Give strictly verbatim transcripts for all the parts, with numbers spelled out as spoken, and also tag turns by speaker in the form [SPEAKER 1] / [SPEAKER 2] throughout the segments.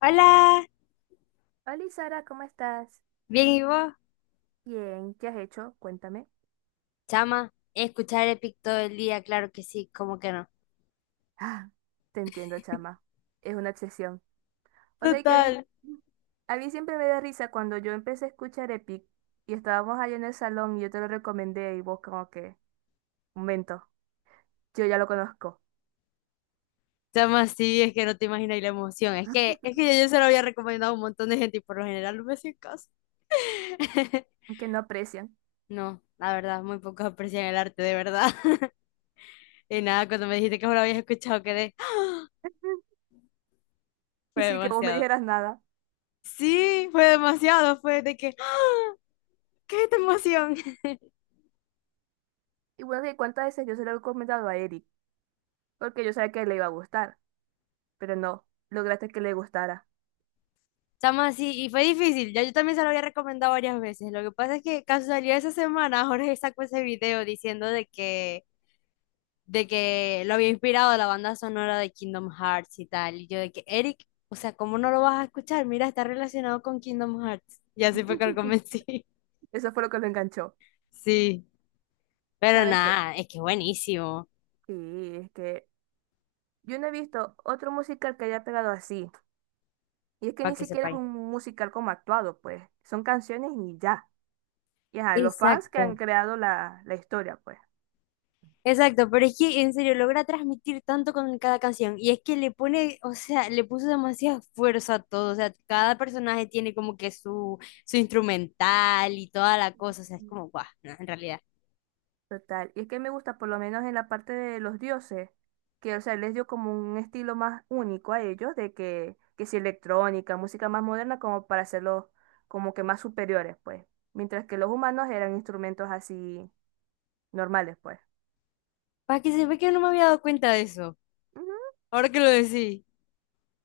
[SPEAKER 1] Hola,
[SPEAKER 2] Hola Sara, ¿cómo estás?
[SPEAKER 1] bien y vos,
[SPEAKER 2] Bien, ¿qué has hecho? Cuéntame.
[SPEAKER 1] chama, escuchar Epic todo el día, claro que sí, cómo que no.
[SPEAKER 2] Ah, te entiendo, chama. Es una obsesión. O sea que a mí,
[SPEAKER 1] Total.
[SPEAKER 2] a mí siempre me da risa cuando yo empecé a escuchar Epic y estábamos allá en el salón y yo te lo recomendé y vos como que, momento, yo ya lo conozco.
[SPEAKER 1] Chama, sí, es que no te imaginas la emoción. Es que, es que yo, yo se lo había recomendado a un montón de gente y por lo general no me hacían caso.
[SPEAKER 2] Que no aprecian.
[SPEAKER 1] No, la verdad, muy pocos aprecian el arte, de verdad. Y nada, cuando me dijiste que no lo habías escuchado, quedé.
[SPEAKER 2] Y
[SPEAKER 1] Fue
[SPEAKER 2] sí que vos me
[SPEAKER 1] demasiado.
[SPEAKER 2] dijeras nada.
[SPEAKER 1] Sí, fue demasiado. Fue de que, ¿qué es esta emoción?
[SPEAKER 2] Y bueno, de cuántas veces yo se lo he comentado a Eric, porque yo sabía que le iba a gustar, pero no, lograste que le gustara.
[SPEAKER 1] Chama, sí, y fue difícil. Ya yo también se lo había recomendado varias veces. Lo que pasa es que casualidad esa semana Jorge sacó ese video diciendo de que, de que lo había inspirado la banda sonora de Kingdom Hearts y tal. Y yo de que, Eric, o sea, ¿cómo no lo vas a escuchar? Mira, está relacionado con Kingdom Hearts. Y así fue que lo convencí.
[SPEAKER 2] Eso fue lo que lo enganchó.
[SPEAKER 1] Sí, pero
[SPEAKER 2] ¿Sabes?
[SPEAKER 1] nada, es que es buenísimo,
[SPEAKER 2] Sí, es que yo no he visto otro musical que haya pegado así. Y es que
[SPEAKER 1] para
[SPEAKER 2] ni
[SPEAKER 1] que
[SPEAKER 2] siquiera es
[SPEAKER 1] sepáis.
[SPEAKER 2] un musical como actuado, pues. Son canciones y ya. Y ajá, los fans que han
[SPEAKER 1] Exacto.
[SPEAKER 2] creado la, la historia, pues.
[SPEAKER 1] Exacto, pero es que en serio logra transmitir tanto con cada canción y es que le pone, o sea, le puso demasiada fuerza a todo, o sea, cada personaje tiene como que su, su instrumental y toda la cosa, o sea, es como, guau, no, en realidad.
[SPEAKER 2] Total. Y es que me gusta, por lo menos en la parte de los dioses, que, o sea, les dio como un estilo más único a ellos, de que, que si electrónica, música más moderna, como para hacerlos como que más superiores, pues. Mientras que los humanos eran instrumentos así normales, pues.
[SPEAKER 1] Para que se ve que no me había dado cuenta de eso, ahora que lo decís.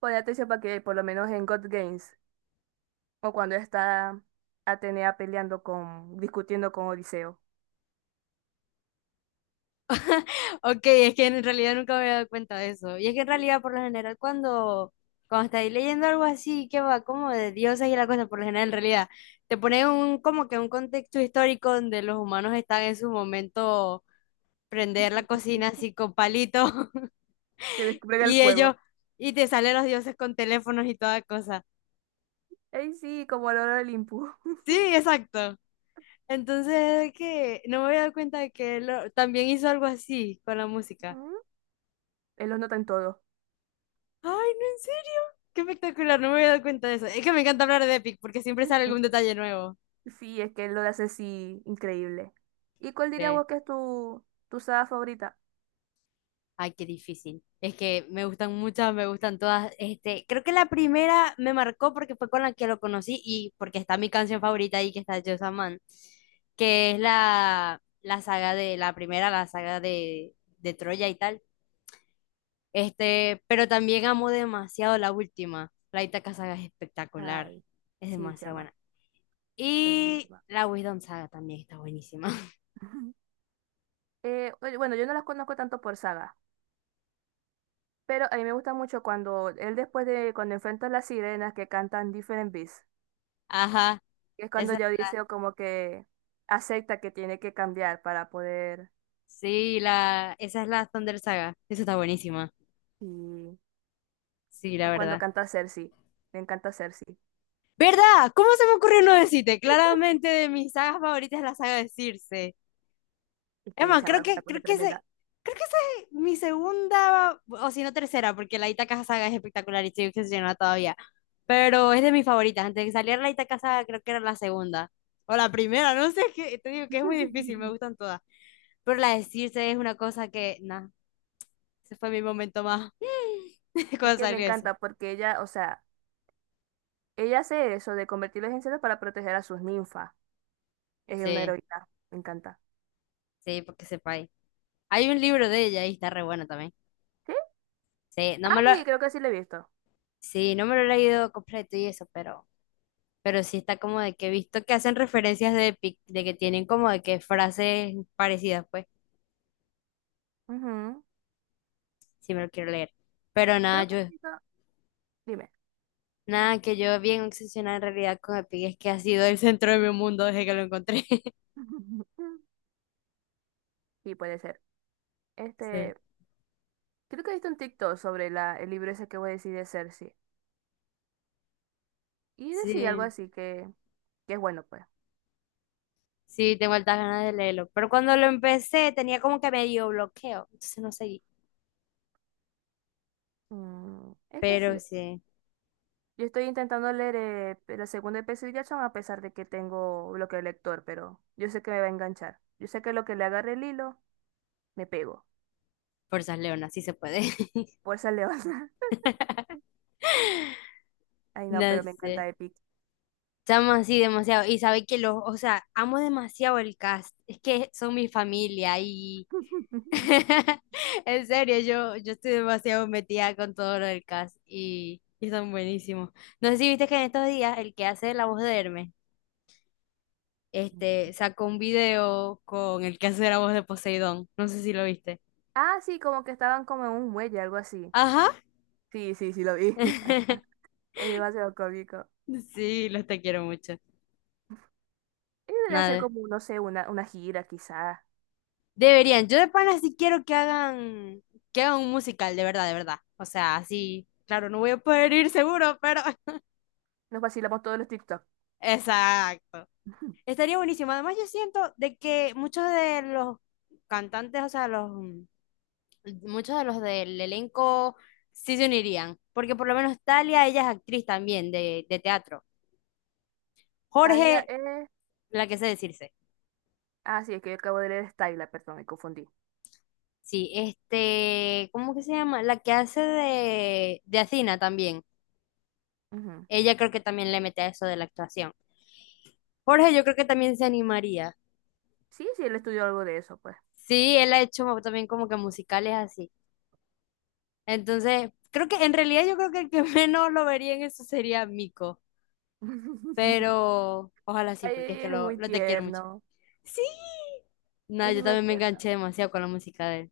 [SPEAKER 2] Pon atención para que por lo menos en God Games o cuando está Atenea peleando con, discutiendo con Odiseo,
[SPEAKER 1] Ok, es que en realidad nunca me había dado cuenta de eso. Y es que en realidad, por lo general, cuando, cuando estáis leyendo algo así, que va como de dioses y la cosa, por lo general, en realidad, te pone un, como que un contexto histórico donde los humanos están en su momento prender la cocina así con palito
[SPEAKER 2] que despliega el
[SPEAKER 1] y ellos,
[SPEAKER 2] fuego.
[SPEAKER 1] y te salen los dioses con teléfonos y toda cosa.
[SPEAKER 2] Ey, sí, como el oro del Olimpo.
[SPEAKER 1] Sí, exacto. Entonces, que no me había dado cuenta de que él lo- también hizo algo así con la música.
[SPEAKER 2] ¿Mm? Él los nota en todo.
[SPEAKER 1] Ay, no, en serio, qué espectacular, no me había dado cuenta de eso. Es que me encanta hablar de Epic porque siempre sale algún detalle nuevo.
[SPEAKER 2] Sí, es que él lo hace así increíble. ¿Y cuál dirías
[SPEAKER 1] Sí.
[SPEAKER 2] vos que es tu, tu saga favorita?
[SPEAKER 1] Ay, qué difícil. Es que me gustan muchas, me gustan todas. Este, creo que la primera me marcó porque fue con la que lo conocí y porque está mi canción favorita ahí, que está Just a Man, que es la, la saga de, la primera, la saga de, de Troya y tal. Este, pero también amo demasiado la última. La Ítaca saga es espectacular.
[SPEAKER 2] Ay,
[SPEAKER 1] Es
[SPEAKER 2] sí,
[SPEAKER 1] demasiado
[SPEAKER 2] chama,
[SPEAKER 1] buena.
[SPEAKER 2] es
[SPEAKER 1] Y
[SPEAKER 2] buenísima.
[SPEAKER 1] la Wisdom saga también está buenísima.
[SPEAKER 2] Eh, oye, bueno, yo no las conozco tanto por saga, pero a mí me gusta mucho cuando él después de cuando enfrenta a las sirenas que cantan Different Beasts.
[SPEAKER 1] Ajá.
[SPEAKER 2] Es cuando
[SPEAKER 1] Esa,
[SPEAKER 2] ya Odiseo como que acepta que tiene que cambiar para poder.
[SPEAKER 1] sí, la, esa es la Thunder saga. Esa está buenísima.
[SPEAKER 2] Y
[SPEAKER 1] Sí, la
[SPEAKER 2] o cuando
[SPEAKER 1] verdad.
[SPEAKER 2] canta Cersei. Me encanta Cersei.
[SPEAKER 1] ¿Verdad? ¿Cómo se me ocurrió no decirte? Claramente de mis sagas favoritas es la saga de Circe.
[SPEAKER 2] Es
[SPEAKER 1] Es
[SPEAKER 2] que
[SPEAKER 1] más, creo
[SPEAKER 2] chaval, es una
[SPEAKER 1] que,
[SPEAKER 2] cosa
[SPEAKER 1] creo que
[SPEAKER 2] tremenda.
[SPEAKER 1] ese, creo que esa es mi segunda, o si no tercera, porque la Itaca saga es espectacular y estoy obsesionada todavía. Pero es de mis favoritas. Antes de que saliera la Itaca saga, creo que era la segunda. O la primera, no sé, es que te digo que es muy difícil, me gustan todas. Pero la de Circe es una cosa que, nada, ese fue mi momento más
[SPEAKER 2] Y
[SPEAKER 1] cuando
[SPEAKER 2] que me
[SPEAKER 1] salió eso.
[SPEAKER 2] encanta porque ella, o sea, ella hace eso de convertirlos en cerdos para proteger a sus ninfas. Es una
[SPEAKER 1] Sí,
[SPEAKER 2] heroína. Me encanta.
[SPEAKER 1] sí, porque sepa. Hay un libro de ella y está re bueno también.
[SPEAKER 2] ¿Sí?
[SPEAKER 1] Sí, no
[SPEAKER 2] Ah,
[SPEAKER 1] me lo,
[SPEAKER 2] sí, creo que sí lo he visto.
[SPEAKER 1] sí, no me lo he leído completo y eso, pero, pero sí está como de que he visto que hacen referencias de Epic, de que tienen como de que frases parecidas, pues,
[SPEAKER 2] Ujú.
[SPEAKER 1] si me lo quiero leer. Pero nada,
[SPEAKER 2] Creo que
[SPEAKER 1] yo,
[SPEAKER 2] he visto. Dime.
[SPEAKER 1] nada, que yo bien obsesionada en realidad con Epic es que ha sido el centro de mi mundo desde que lo encontré.
[SPEAKER 2] Sí, puede ser.
[SPEAKER 1] Sí.
[SPEAKER 2] Este, creo que he visto un TikTok sobre la, el libro ese que voy a decir de Cersei. Y decía algo
[SPEAKER 1] Sí,
[SPEAKER 2] así que que es bueno, pues.
[SPEAKER 1] sí, tengo altas ganas de leerlo. Pero cuando lo empecé tenía como que medio bloqueo, entonces no seguí.
[SPEAKER 2] Mm, es que
[SPEAKER 1] Pero
[SPEAKER 2] sí.
[SPEAKER 1] sí,
[SPEAKER 2] Yo estoy intentando leer eh, la segunda de Percy Jackson a pesar de que tengo bloqueo de lector, pero yo sé que me va a enganchar. Yo sé que lo que le agarre el hilo, me pego.
[SPEAKER 1] fuerzas Leona, sí se puede.
[SPEAKER 2] Fuerza León. Ay, no,
[SPEAKER 1] No
[SPEAKER 2] pero me
[SPEAKER 1] sé.
[SPEAKER 2] encanta Epic.
[SPEAKER 1] Estamos así demasiado. Y sabe que los, o sea, amo demasiado el cast. Es que son mi familia y en serio, yo, yo estoy demasiado metida con todo lo del cast y, y son buenísimos. No sé si viste que en estos días el que hace la voz de Hermes, este, sacó un video con el que hace la voz de Poseidón. No sé si lo viste.
[SPEAKER 2] Ah, sí, como que estaban como en un muelle, algo así.
[SPEAKER 1] Ajá.
[SPEAKER 2] Sí, sí, sí, lo vi. Es demasiado cómico.
[SPEAKER 1] Sí, los te quiero mucho.
[SPEAKER 2] Y debe hacer
[SPEAKER 1] Nada.
[SPEAKER 2] como, no sé, una, una gira, quizá.
[SPEAKER 1] Deberían, yo de pana sí quiero que hagan, que hagan un musical, de verdad, de verdad. O sea, así, claro, no voy a poder ir seguro, pero
[SPEAKER 2] Nos vacilamos todos los TikTok.
[SPEAKER 1] exacto. Estaría buenísimo. Además, yo siento de que muchos de los cantantes, o sea, los mm, muchos de los del elenco sí se unirían, porque por lo menos Talia, ella es actriz también de, de teatro.
[SPEAKER 2] Talia
[SPEAKER 1] Jorge,
[SPEAKER 2] es...
[SPEAKER 1] la que sé decirse.
[SPEAKER 2] Ah, sí, es que yo acabo de leer Styla, perdón, me confundí.
[SPEAKER 1] Sí, este, ¿cómo que se llama? La que hace de, de Athena también.
[SPEAKER 2] Ujú.
[SPEAKER 1] Ella creo que también le mete a eso de la actuación. Jorge, yo creo que también se animaría.
[SPEAKER 2] Sí, sí, él estudió algo de eso, pues.
[SPEAKER 1] Sí, él ha hecho mo- también como que musicales así. Entonces, creo que en realidad yo creo que el que menos lo vería en eso sería Mico. Pero ojalá sí,
[SPEAKER 2] Ay,
[SPEAKER 1] porque es que
[SPEAKER 2] él es
[SPEAKER 1] lo,
[SPEAKER 2] muy
[SPEAKER 1] lo te quiero mucho.
[SPEAKER 2] tierno.
[SPEAKER 1] Sí. No,
[SPEAKER 2] Es
[SPEAKER 1] yo
[SPEAKER 2] súper
[SPEAKER 1] también me
[SPEAKER 2] tierno.
[SPEAKER 1] enganché demasiado con la música de él.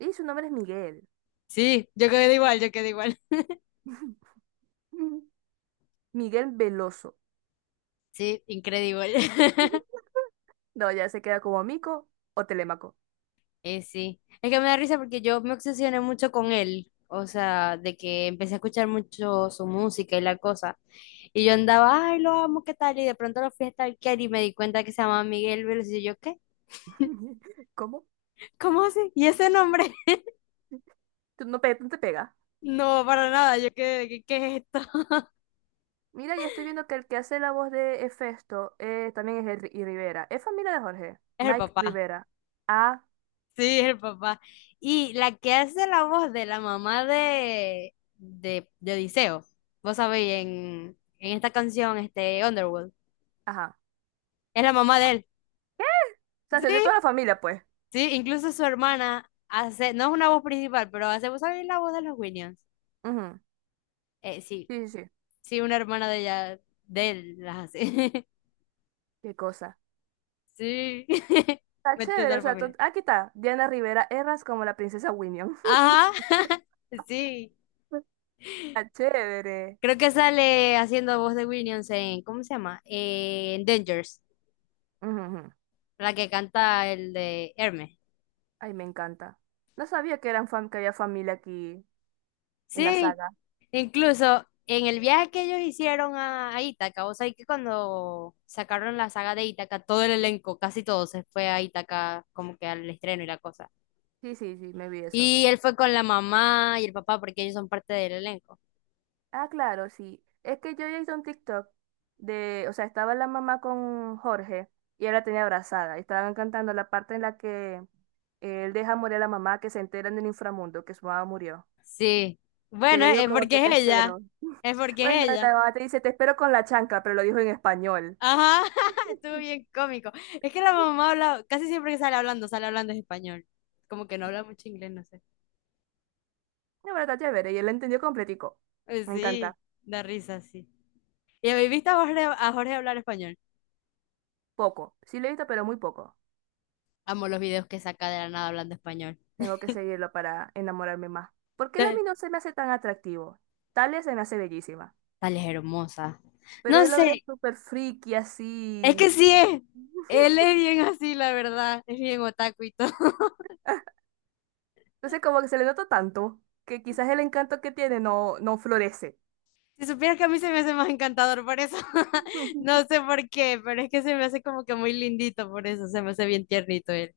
[SPEAKER 2] Y su nombre es Miguel.
[SPEAKER 1] Sí, yo quedé igual, yo quedé igual.
[SPEAKER 2] Miguel Veloso.
[SPEAKER 1] Sí, increíble.
[SPEAKER 2] No, ya se queda como Mico o Telémaco.
[SPEAKER 1] Eh, sí, es que me da risa porque yo me obsesioné mucho con él, o sea, de que empecé a escuchar mucho su música y la cosa, y yo andaba, ay, lo amo, ¿qué tal? Y de pronto lo fui a stalkear y me di cuenta que se llamaba Miguel Veloz y yo, ¿qué?
[SPEAKER 2] ¿Cómo?
[SPEAKER 1] ¿Cómo así? ¿Y ese nombre?
[SPEAKER 2] Tú no, pe- no te pega.
[SPEAKER 1] No, para nada, yo, ¿qué, qué, qué es esto?
[SPEAKER 2] Mira, ya estoy viendo que el que hace la voz de Hefesto eh, también es el Ri- y Rivera. Es familia de Jorge.
[SPEAKER 1] Es el
[SPEAKER 2] Mike
[SPEAKER 1] papá,
[SPEAKER 2] Rivera. Ah,
[SPEAKER 1] sí, es el papá. Y la que hace la voz de la mamá de, de, de Odiseo, vos sabéis, en, en esta canción, este, Underworld,
[SPEAKER 2] ajá.
[SPEAKER 1] es la mamá de él.
[SPEAKER 2] O sea, se unió toda
[SPEAKER 1] Sí.
[SPEAKER 2] la familia, pues.
[SPEAKER 1] Sí, incluso su hermana hace, no es una voz principal, pero hace, ¿vos sabés la voz de los Williams?
[SPEAKER 2] Ujú.
[SPEAKER 1] Eh, sí,
[SPEAKER 2] Sí, sí, sí.
[SPEAKER 1] sí, una hermana de ella, de él, las hace.
[SPEAKER 2] Qué cosa.
[SPEAKER 1] Sí,
[SPEAKER 2] Está
[SPEAKER 1] metió
[SPEAKER 2] chévere.
[SPEAKER 1] toda
[SPEAKER 2] O
[SPEAKER 1] la
[SPEAKER 2] sea, to-
[SPEAKER 1] familia.
[SPEAKER 2] ah, aquí está. Diana Rivera Erras como la princesa Winnie.
[SPEAKER 1] Ajá, sí.
[SPEAKER 2] Está chévere.
[SPEAKER 1] Creo que sale haciendo voz de Williams en, ¿cómo se llama? Eh, en Dangers,
[SPEAKER 2] Ujú, ujú.
[SPEAKER 1] la que canta el de Hermes.
[SPEAKER 2] Ay, me encanta. No sabía que eran fam que había familia aquí en la
[SPEAKER 1] Sí,
[SPEAKER 2] saga.
[SPEAKER 1] incluso en el viaje que ellos hicieron a, a Ítaca, o sea, que cuando sacaron la saga de Ítaca, todo el elenco, casi todo se fue a Ítaca como que al estreno y la cosa.
[SPEAKER 2] Sí, sí, sí, me vi eso.
[SPEAKER 1] Y él fue con la mamá y el papá porque ellos son parte del elenco.
[SPEAKER 2] Ah, claro, sí. Es que yo ya hice un TikTok de, o sea, estaba la mamá con Jorge y él la tenía abrazada. Y estaban cantando la parte en la que él deja morir a la mamá que se entera en el inframundo que su mamá murió.
[SPEAKER 1] Sí.
[SPEAKER 2] Que
[SPEAKER 1] Bueno,
[SPEAKER 2] le dijo
[SPEAKER 1] es
[SPEAKER 2] como que
[SPEAKER 1] porque
[SPEAKER 2] te
[SPEAKER 1] es ella.
[SPEAKER 2] espero.
[SPEAKER 1] Es porque
[SPEAKER 2] Bueno,
[SPEAKER 1] es ella.
[SPEAKER 2] la mamá te dice te espero con la chancla, pero lo dijo en español.
[SPEAKER 1] Ajá, estuvo bien cómico. Es que la mamá habla, casi siempre que sale hablando, sale hablando en español. Como que no habla mucho inglés, no sé.
[SPEAKER 2] La verdad, chévere. Y él la entendió completico.
[SPEAKER 1] Eh,
[SPEAKER 2] Me
[SPEAKER 1] Sí,
[SPEAKER 2] encanta.
[SPEAKER 1] da risa, sí. ¿Y habéis visto a Jorge, a Jorge hablar español?
[SPEAKER 2] Poco. Sí lo he visto, pero muy poco.
[SPEAKER 1] Amo los videos que saca de la nada hablando español.
[SPEAKER 2] Tengo que seguirlo para enamorarme más. Porque él a
[SPEAKER 1] Eh,
[SPEAKER 2] mí no se me hace tan atractivo. Talia se me hace bellísima.
[SPEAKER 1] Tal es hermosa.
[SPEAKER 2] Pero
[SPEAKER 1] No
[SPEAKER 2] él lo veo
[SPEAKER 1] sé,
[SPEAKER 2] súper friki
[SPEAKER 1] es que
[SPEAKER 2] así.
[SPEAKER 1] sí es. Él es bien así, la verdad. Es bien otaku y todo.
[SPEAKER 2] Entonces como que se le nota tanto que quizás el encanto que tiene no, no florece.
[SPEAKER 1] Si supieras que a mí se me hace más encantador por eso. No sé por qué, pero es que se me hace como que muy lindito por eso. Se me hace bien tiernito él.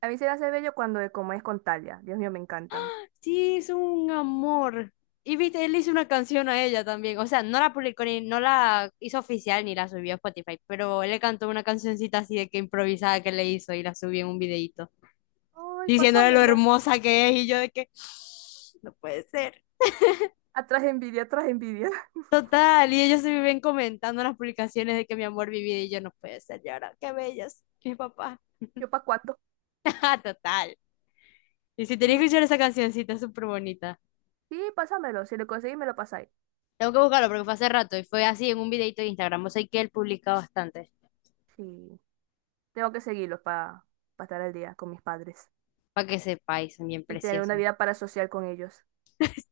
[SPEAKER 2] A mí se me hace bello cuando es como es con Talia. Dios mío, me encantan.
[SPEAKER 1] Sí, es un amor. Y viste, él hizo una canción a ella también. O sea, no la publicó ni, no la hizo oficial ni la subió a Spotify, pero él le cantó una cancioncita así de que improvisada que le hizo y la subió en un videíto.
[SPEAKER 2] Ay,
[SPEAKER 1] Diciéndole lo
[SPEAKER 2] pásamelo.
[SPEAKER 1] hermosa que es y yo de que no puede ser.
[SPEAKER 2] Atrás envidia, atrás envidia.
[SPEAKER 1] Total, y ellos se viven comentando en las publicaciones de que mi amor vivía y yo no puede ser, y ahora qué bellos, mi papá.
[SPEAKER 2] ¿Yo pa' cuánto?
[SPEAKER 1] Total. Y si tenés
[SPEAKER 2] Mm,
[SPEAKER 1] que escuchar esa cancioncita, es súper bonita.
[SPEAKER 2] sí, pásamelo. Si lo conseguís, me lo pasáis.
[SPEAKER 1] Tengo que buscarlo porque fue hace rato y fue así en un videito de Instagram. O sea, que él publica bastante.
[SPEAKER 2] Sí. Tengo que seguirlo para estar al día con mis padres
[SPEAKER 1] Para que sepáis, son bien
[SPEAKER 2] y tener una
[SPEAKER 1] preciosos.
[SPEAKER 2] vida parasocial con ellos.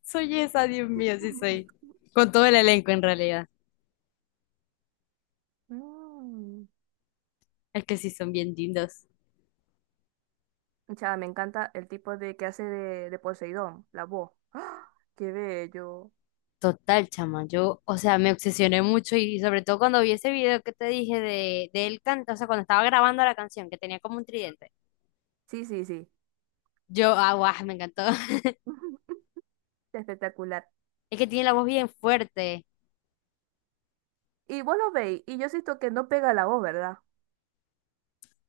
[SPEAKER 1] Soy esa, Dios mío, sí soy. Con todo el elenco en realidad.
[SPEAKER 2] Mm.
[SPEAKER 1] Es que sí son bien lindos.
[SPEAKER 2] Chava, me encanta el tipo de que hace de, de Poseidón, la voz. ¡Ah! ¡Qué bello!
[SPEAKER 1] Total, chama, yo, o sea, me obsesioné mucho y sobre todo cuando vi ese video que te dije de, de él canta, o sea, cuando estaba grabando la canción, que tenía como un tridente,
[SPEAKER 2] Sí, sí, sí,
[SPEAKER 1] yo, ah, guau, me encantó.
[SPEAKER 2] espectacular.
[SPEAKER 1] Es que tiene la voz bien fuerte.
[SPEAKER 2] Y vos lo veis, y yo siento que no pega la voz, ¿verdad?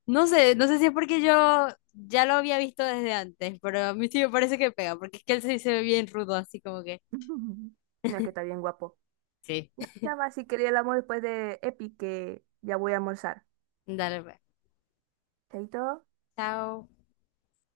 [SPEAKER 1] No sé, no sé si es porque yo ya lo había visto desde antes, pero a mí sí me parece que pega, porque es que él sí se ve bien rudo, así como que,
[SPEAKER 2] No, es que está bien guapo.
[SPEAKER 1] sí.
[SPEAKER 2] No, chama, si quería el amor después de Epi, que ya voy a almorzar.
[SPEAKER 1] Dale, pues.
[SPEAKER 2] Chaito.
[SPEAKER 1] Chao.